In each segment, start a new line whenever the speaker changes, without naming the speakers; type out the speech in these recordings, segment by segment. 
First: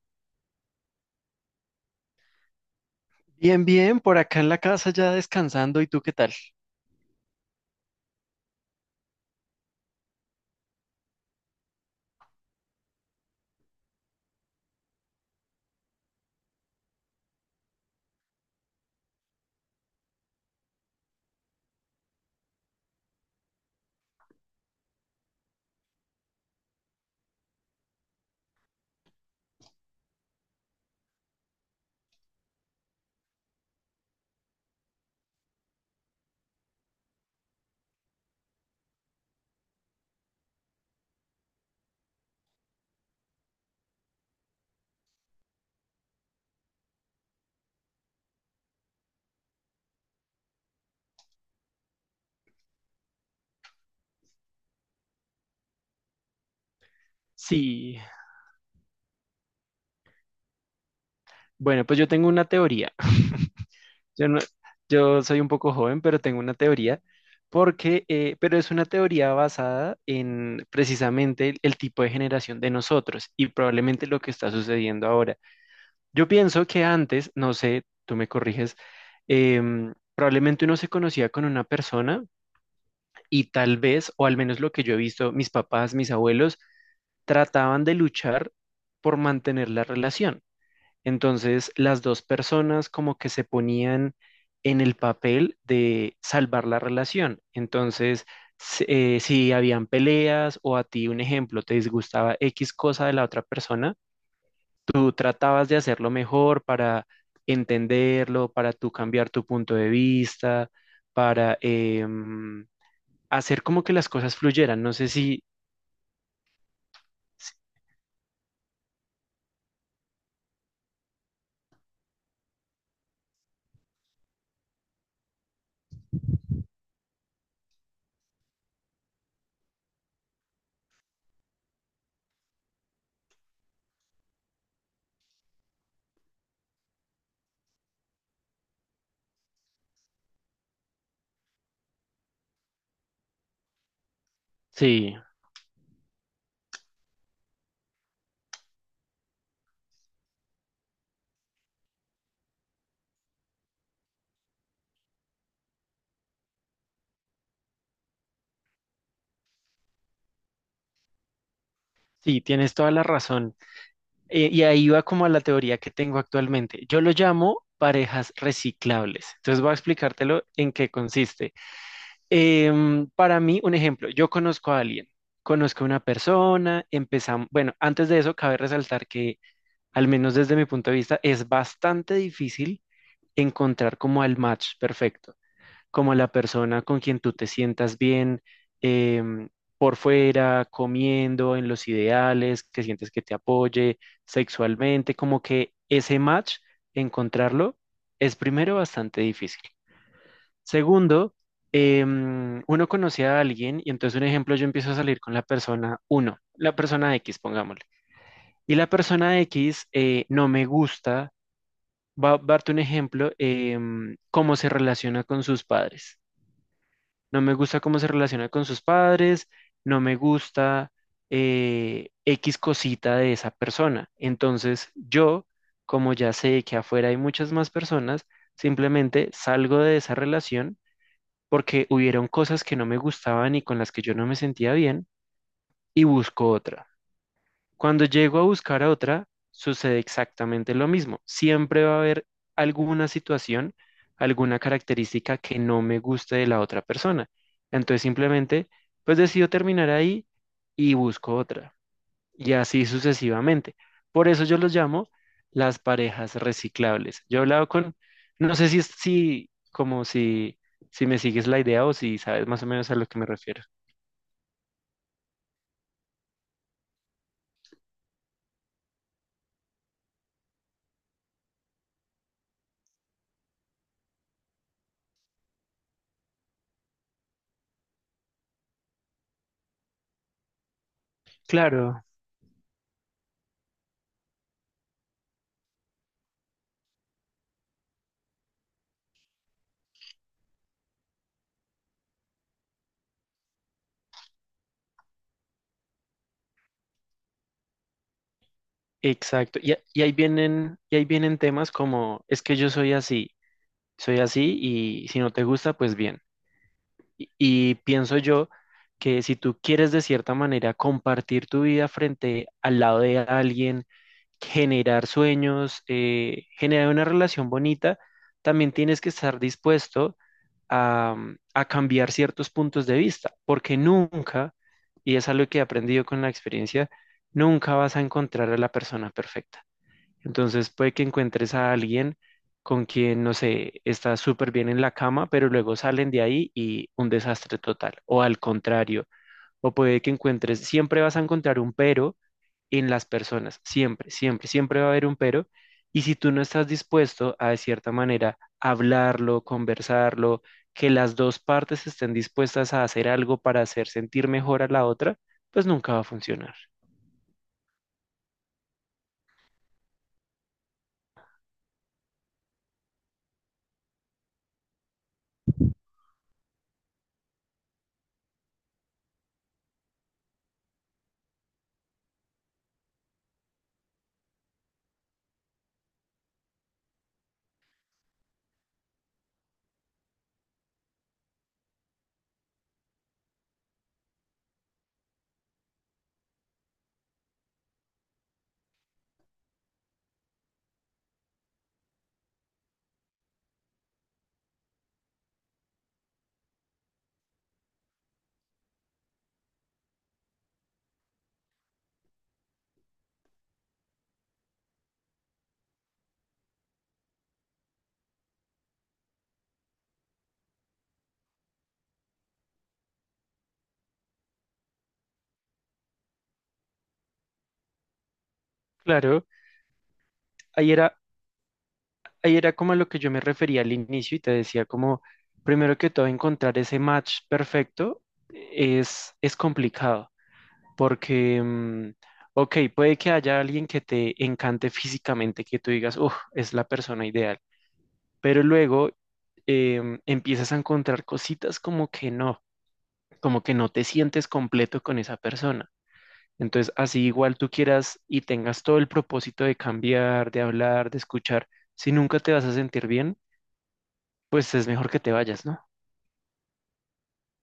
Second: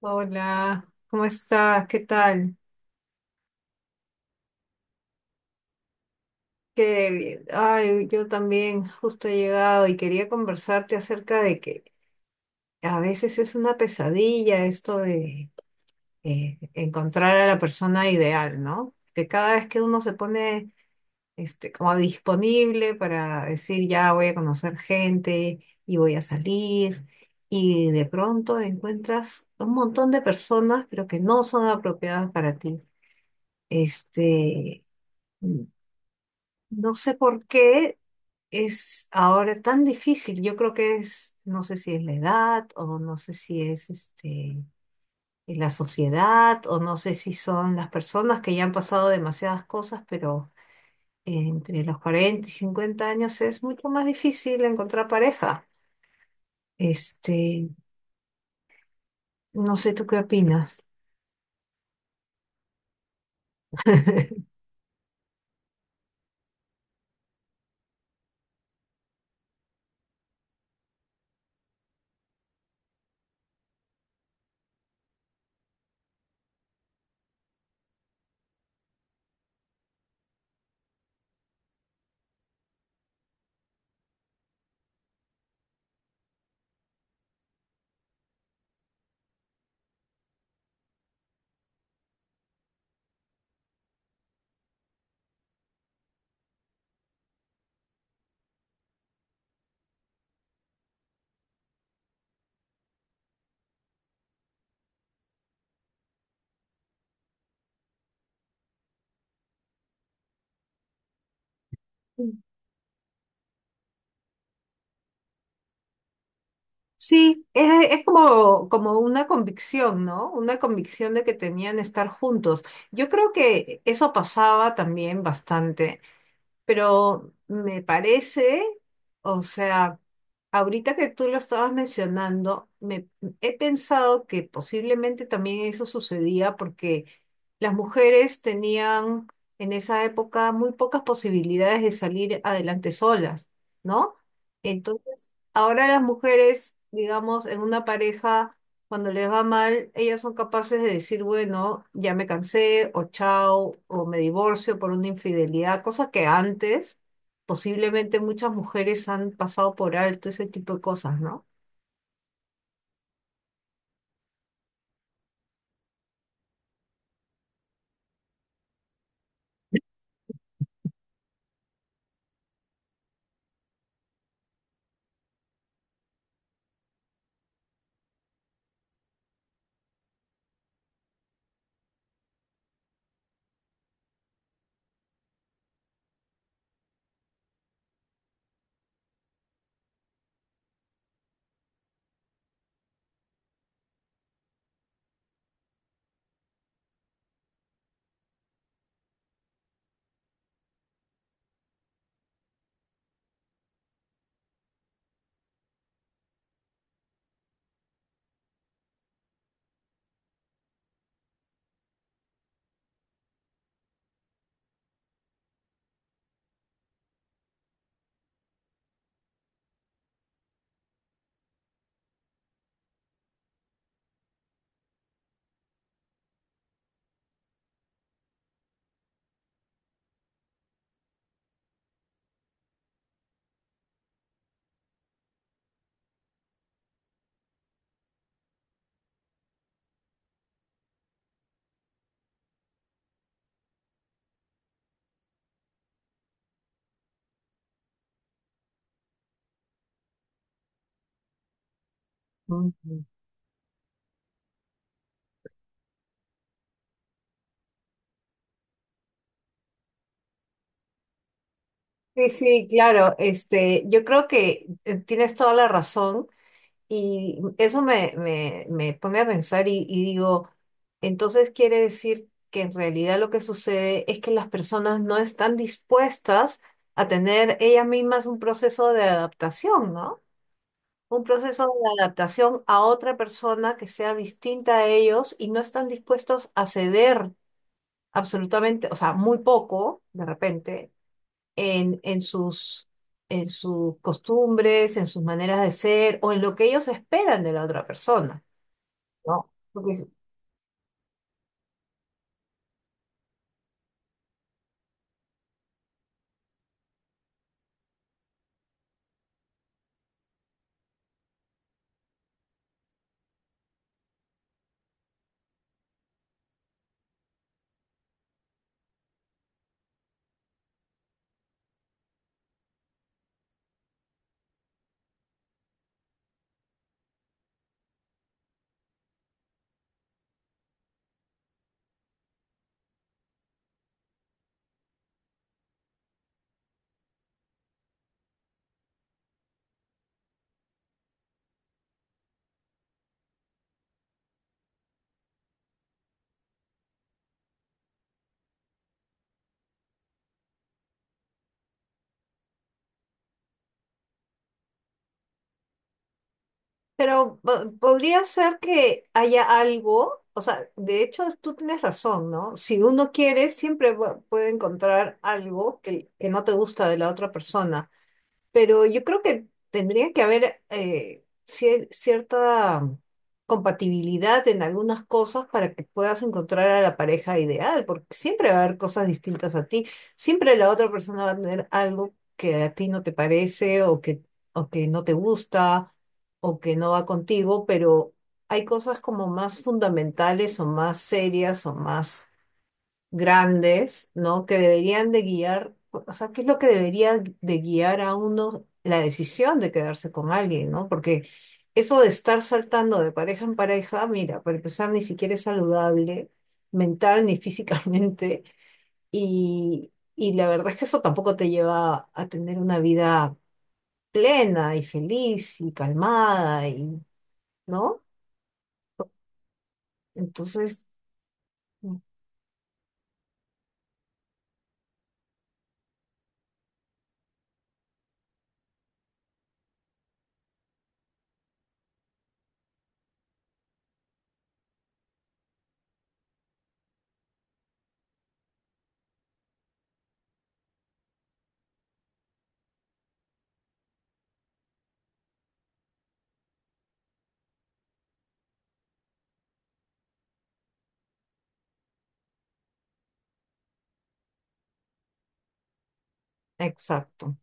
Hola, ¿cómo estás? ¿Qué tal?
Bien, bien, por acá en la casa ya descansando. ¿Y tú qué tal?
Qué bien. Ay, yo también justo he llegado y quería conversarte acerca de que a veces es una pesadilla esto de encontrar a la persona ideal, ¿no? Que cada vez que uno se pone como disponible para decir ya voy a conocer gente y voy a salir y de pronto encuentras un montón de personas pero que no son apropiadas para ti. Este. No sé por qué es ahora tan difícil. Yo creo que es, no sé si es la edad o no sé si es la sociedad o no sé si son las personas que ya han pasado demasiadas cosas, pero entre los 40 y 50 años es mucho más difícil encontrar pareja. Este,
Sí,
no sé tú qué opinas.
bueno, pues yo tengo una teoría. Yo no, yo soy un poco joven, pero tengo una teoría porque, pero es una teoría basada en precisamente el tipo de generación de nosotros y probablemente lo que está sucediendo ahora. Yo pienso que antes, no sé, tú me corriges, probablemente uno se conocía con una persona y tal vez, o al menos lo que yo he visto, mis papás, mis abuelos trataban de luchar por mantener la relación. Entonces, las dos personas como que se ponían en el papel de salvar la relación. Entonces, si habían peleas o a ti, un ejemplo, te disgustaba X cosa de la otra persona, tú tratabas de hacerlo mejor para entenderlo, para tú cambiar tu punto de vista, para hacer como que las cosas fluyeran. No sé
Sí,
si-
es como, como una convicción, ¿no? Una convicción de que tenían estar juntos. Yo creo que eso pasaba también bastante, pero me parece, o sea, ahorita que tú lo estabas mencionando, me he pensado que posiblemente también eso sucedía porque las mujeres tenían en esa época muy pocas posibilidades de salir adelante solas, ¿no?
sí,
Entonces, ahora las mujeres, digamos, en una pareja, cuando les va mal, ellas son capaces de decir, bueno, ya me cansé, o chao, o me divorcio por una infidelidad, cosa que antes posiblemente muchas mujeres han pasado por alto ese tipo de cosas, ¿no?
sí, tienes toda la razón. Y ahí va como a la teoría que tengo actualmente. Yo lo llamo parejas reciclables. Entonces voy a explicártelo en qué consiste. Para mí, un ejemplo, yo conozco a alguien, conozco a una persona, empezamos, bueno, antes de eso, cabe resaltar que, al menos desde mi punto de vista, es bastante difícil encontrar como el match perfecto, como la persona con quien tú te sientas bien, em, por fuera, comiendo, en los ideales, que sientes que te apoye sexualmente, como que ese match, encontrarlo, es primero bastante difícil. Segundo, uno conoce a alguien y entonces un ejemplo, yo empiezo a salir con la persona uno, la persona X, pongámosle. Y la persona X, no me gusta. Va a darte un ejemplo, cómo se relaciona con sus padres, no me gusta cómo se relaciona con sus padres, no me gusta X cosita de esa persona. Entonces yo, como ya sé que afuera hay muchas más personas, simplemente salgo de esa relación porque hubieron cosas que no me gustaban y con las que yo no me sentía bien y busco otra. Cuando llego a buscar a otra, sucede exactamente lo mismo. Siempre va a haber alguna situación, alguna característica que no me guste de la otra persona. Entonces simplemente, pues decido terminar ahí y busco otra. Y así
Ujú.
sucesivamente. Por eso yo los llamo las parejas reciclables. Yo he hablado con, no sé si, es- si como si, si me sigues la idea o si
Sí,
sabes más
sí,
o menos a lo
claro,
que me refiero.
yo creo que tienes toda la razón. Y eso me, me pone a pensar y digo, entonces quiere decir que en realidad lo que sucede es que las personas no están dispuestas a tener ellas mismas un proceso de adaptación, ¿no? Un proceso de
Claro.
adaptación a otra persona que sea distinta a ellos y no están dispuestos a ceder absolutamente, o sea, muy poco de repente en, en sus, en sus costumbres, en sus maneras de ser o en lo que ellos esperan de la otra persona, ¿no?
Exacto.
Porque
Y ahí vienen, y ahí vienen temas como, es que yo soy así y si no te gusta, pues bien. Y pienso yo que si tú quieres de cierta manera compartir tu vida frente al lado de alguien, generar sueños, generar una relación bonita, también tienes que estar dispuesto a, a cambiar ciertos puntos de vista, porque nunca, y es algo que he aprendido con la experiencia, nunca vas a encontrar a la persona perfecta. Entonces puede que encuentres a alguien con quien, no sé, está súper bien en la cama, pero luego salen de ahí y un desastre total, o al contrario, o puede que encuentres, siempre vas a encontrar un pero en las personas, siempre, siempre, siempre va a haber un pero, y si tú no estás dispuesto a, de cierta manera, hablarlo, conversarlo, que las dos partes estén dispuestas a hacer algo para hacer sentir mejor a la otra, pues nunca va a funcionar.
pero podría ser que haya algo, o sea, de hecho tú tienes razón, ¿no? Si uno quiere, siempre puede encontrar algo que no te gusta de la otra persona. Pero yo creo que tendría que haber cierta compatibilidad en algunas cosas para que puedas encontrar a la pareja ideal, porque siempre va a haber cosas distintas a ti, siempre la otra persona va a tener algo que a ti no te parece o que no te gusta o que no va contigo, pero hay cosas como más fundamentales o más serias o más grandes, ¿no? Que deberían de guiar, o sea, ¿qué es lo que debería de guiar a uno la decisión de quedarse con alguien? ¿No? Porque eso de estar saltando de pareja en pareja, mira, para empezar, ni siquiera es saludable mental ni físicamente, y la verdad es que eso tampoco te lleva a tener una vida plena y feliz y calmada, ¿no?
Claro, ahí
Entonces,
era
mm,
ahí era como a lo que yo me refería al inicio y te decía como, primero que todo, encontrar ese match perfecto es complicado, porque, mm, ok, puede que haya alguien que te encante físicamente, que tú digas, uff, es la persona ideal, pero luego empiezas a encontrar cositas como que no te sientes completo con esa persona. Entonces, así igual tú quieras y tengas todo el propósito de cambiar, de hablar, de escuchar, si nunca te vas a sentir bien, pues es mejor que te vayas, ¿no?
exacto,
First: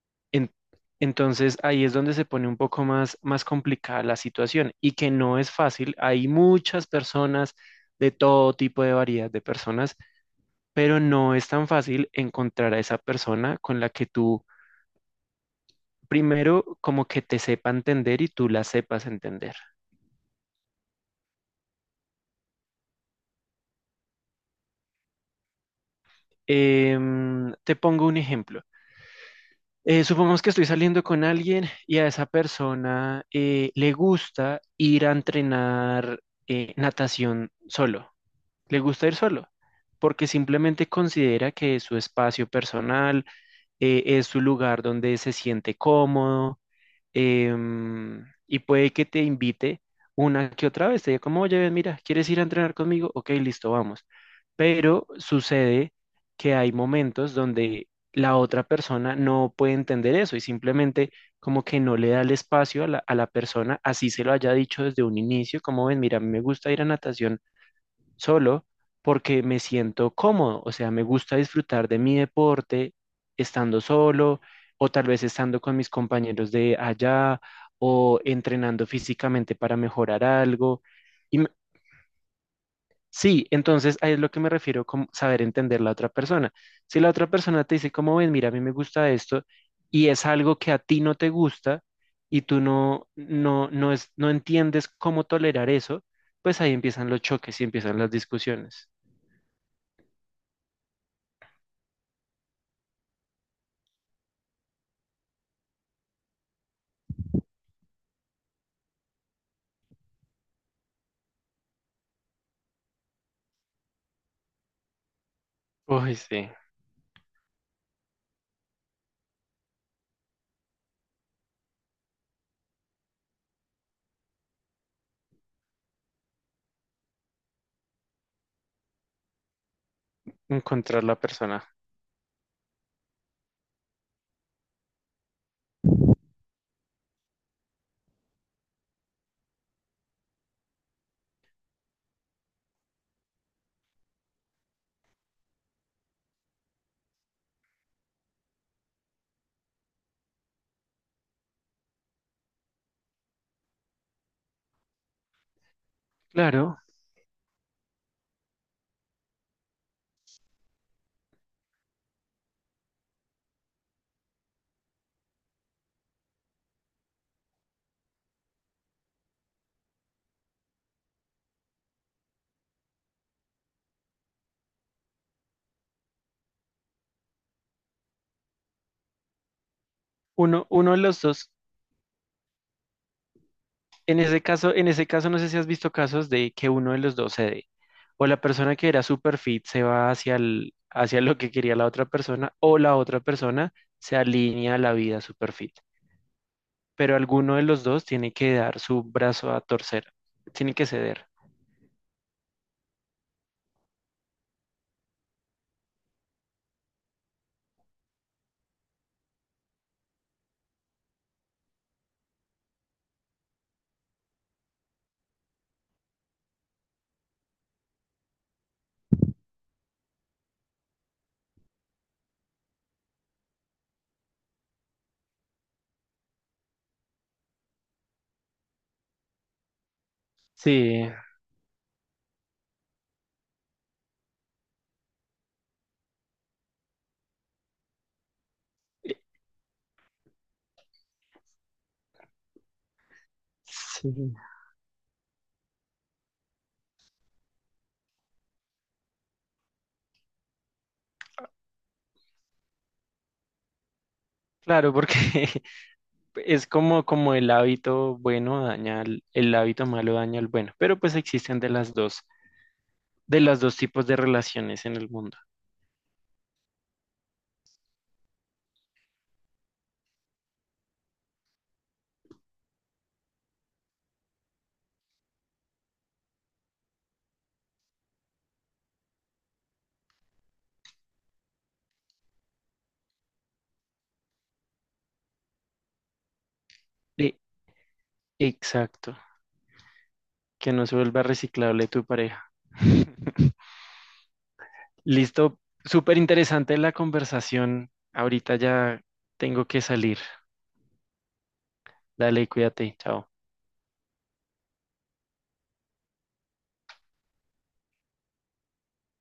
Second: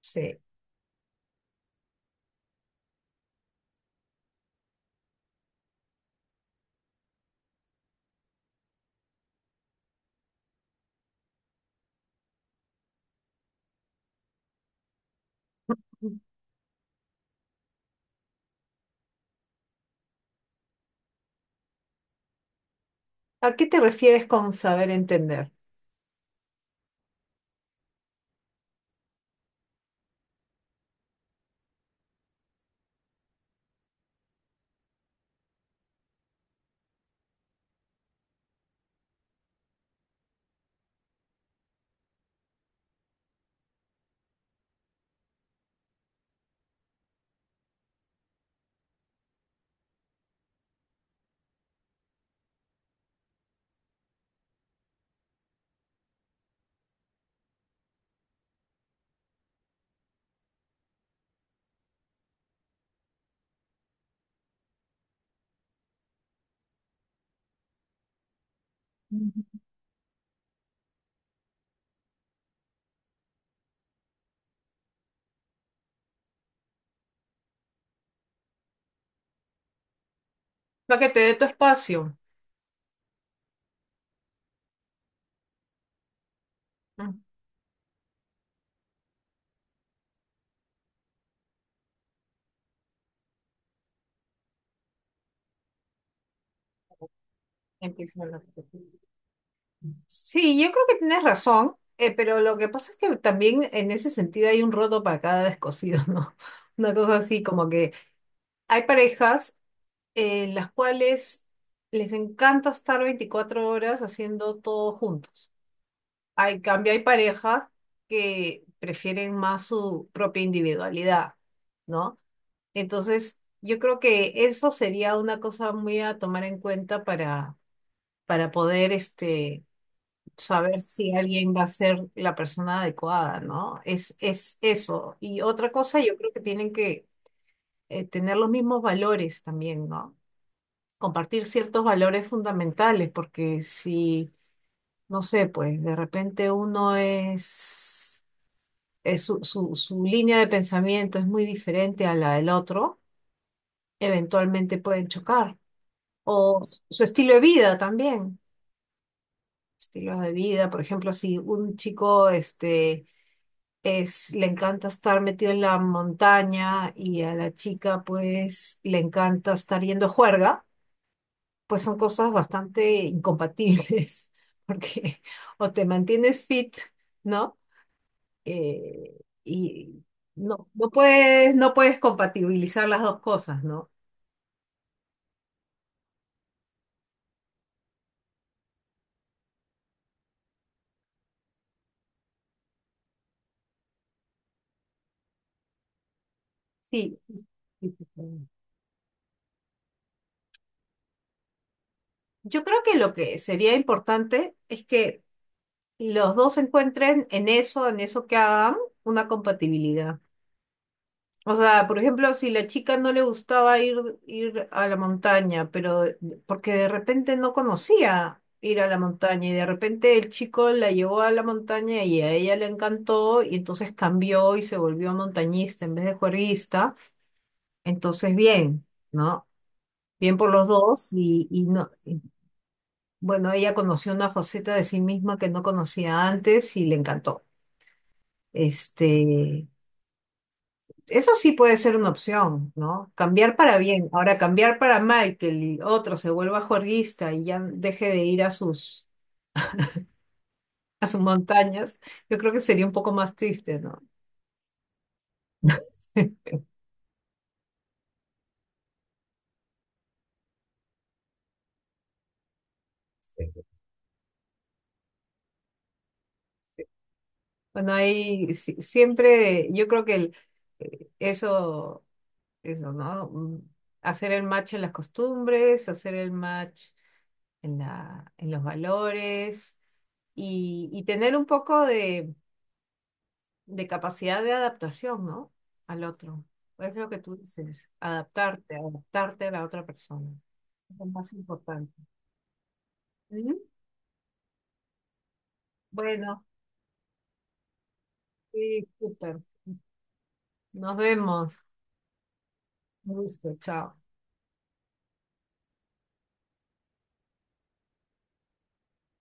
sí.
En- entonces ahí es donde se pone un poco más, más complicada la situación y que no es fácil. Hay muchas personas de todo tipo de variedad de personas, pero no es tan fácil encontrar a esa persona con la que tú primero como que te sepa entender y tú la sepas entender.
¿A qué te refieres con saber entender?
Te pongo un ejemplo. Supongamos que estoy saliendo con alguien y a esa persona le gusta ir a entrenar, natación solo. Le gusta ir solo porque simplemente considera que es su espacio personal, es su lugar donde se siente cómodo, y puede que te invite una que otra vez. Te diga como, oye, ven, mira, ¿quieres ir a entrenar conmigo? Ok, listo, vamos. Pero sucede que hay momentos donde la otra persona no puede entender eso y simplemente como que no le da el espacio a la persona, así se lo haya dicho desde un inicio, como ven, mira, a mí me gusta ir a natación solo porque me siento cómodo, o sea, me gusta disfrutar de mi deporte estando solo o tal vez estando con mis compañeros de allá o entrenando físicamente para mejorar algo.
Para que te dé
Y
tu
me-
espacio.
sí, entonces ahí es lo que me refiero con saber entender la otra persona. Si la
Mm.
otra persona te dice, como ven, mira, a mí me gusta esto y es algo que a ti no te gusta y tú no entiendes cómo tolerar eso, pues ahí empiezan los choques y empiezan las
Empiezo a hablar.
discusiones.
Sí, yo creo que tienes razón, pero lo que pasa es que también en ese sentido hay un roto para cada descosido, ¿no? Una cosa así, como que hay parejas en las cuales les encanta estar 24 horas haciendo todo juntos.
Uy, sí,
Hay, en cambio, hay parejas que prefieren más su propia individualidad, ¿no? Entonces, yo creo que eso sería una cosa muy a tomar en cuenta para poder saber
encontrar
si
la
alguien
persona.
va a ser la persona adecuada, ¿no? Es eso. Y otra cosa, yo creo que tienen que tener los mismos valores también, ¿no? Compartir ciertos valores fundamentales, porque si, no sé, pues de repente uno es su línea de pensamiento es muy diferente a la del otro, eventualmente pueden chocar. O
Claro,
su estilo de vida también. Estilos de vida, por ejemplo, si un chico, le encanta estar metido en la montaña y a la chica pues le encanta estar yendo a juerga, pues son cosas bastante incompatibles, porque o te mantienes fit, ¿no? Eh, y
uno,
no, no
uno de los dos.
puedes, no puedes compatibilizar las dos cosas, ¿no?
En ese caso, no sé si has visto casos de que uno de los dos cede. O la persona que era super fit se va hacia lo que quería la otra persona, o la otra persona se alinea a la vida super fit. Pero
Sí. Sí,
alguno de los
sí,
dos
sí.
tiene
Sí.
que dar su brazo a torcer, tiene que ceder.
Yo creo que lo que sería importante es que los dos encuentren en eso que hagan, una compatibilidad. O sea, por ejemplo, si la chica no le gustaba ir, ir a la montaña, pero porque de repente no conocía ir a la montaña y de repente el chico la llevó a la montaña y a ella le encantó y entonces cambió y se volvió montañista en vez de juerguista, entonces bien, ¿no? Bien por los
Sí,
dos y no, y, bueno, ella conoció una faceta de sí misma que no conocía antes y le encantó. Este,
eh,
Eso sí puede ser una opción, ¿no? Cambiar para bien.
sí.
Ahora, cambiar para mal, que el otro se vuelva juerguista y ya deje de ir a sus montañas, yo creo que sería un poco más triste, ¿no?
Claro, porque Es como, como el hábito malo daña al bueno, pero pues existen de las dos, de los
Sí.
dos tipos de relaciones en el mundo.
Bueno, ahí siempre, yo creo que el, eso, eso, ¿no? Hacer el match en las costumbres, hacer el match en la, en los valores y tener un poco de capacidad de adaptación, ¿no? Al otro. Es lo que tú
E-
dices, adaptarte,
exacto,
adaptarte a la otra persona.
que no se
Es lo
vuelva
más
reciclable
importante.
tu pareja.
¿Mm?
Listo, súper
Bueno,
interesante la conversación. Ahorita
sí,
ya
súper.
tengo que salir.
Nos vemos.
Dale, cuídate,
Un
chao.
gusto, chao.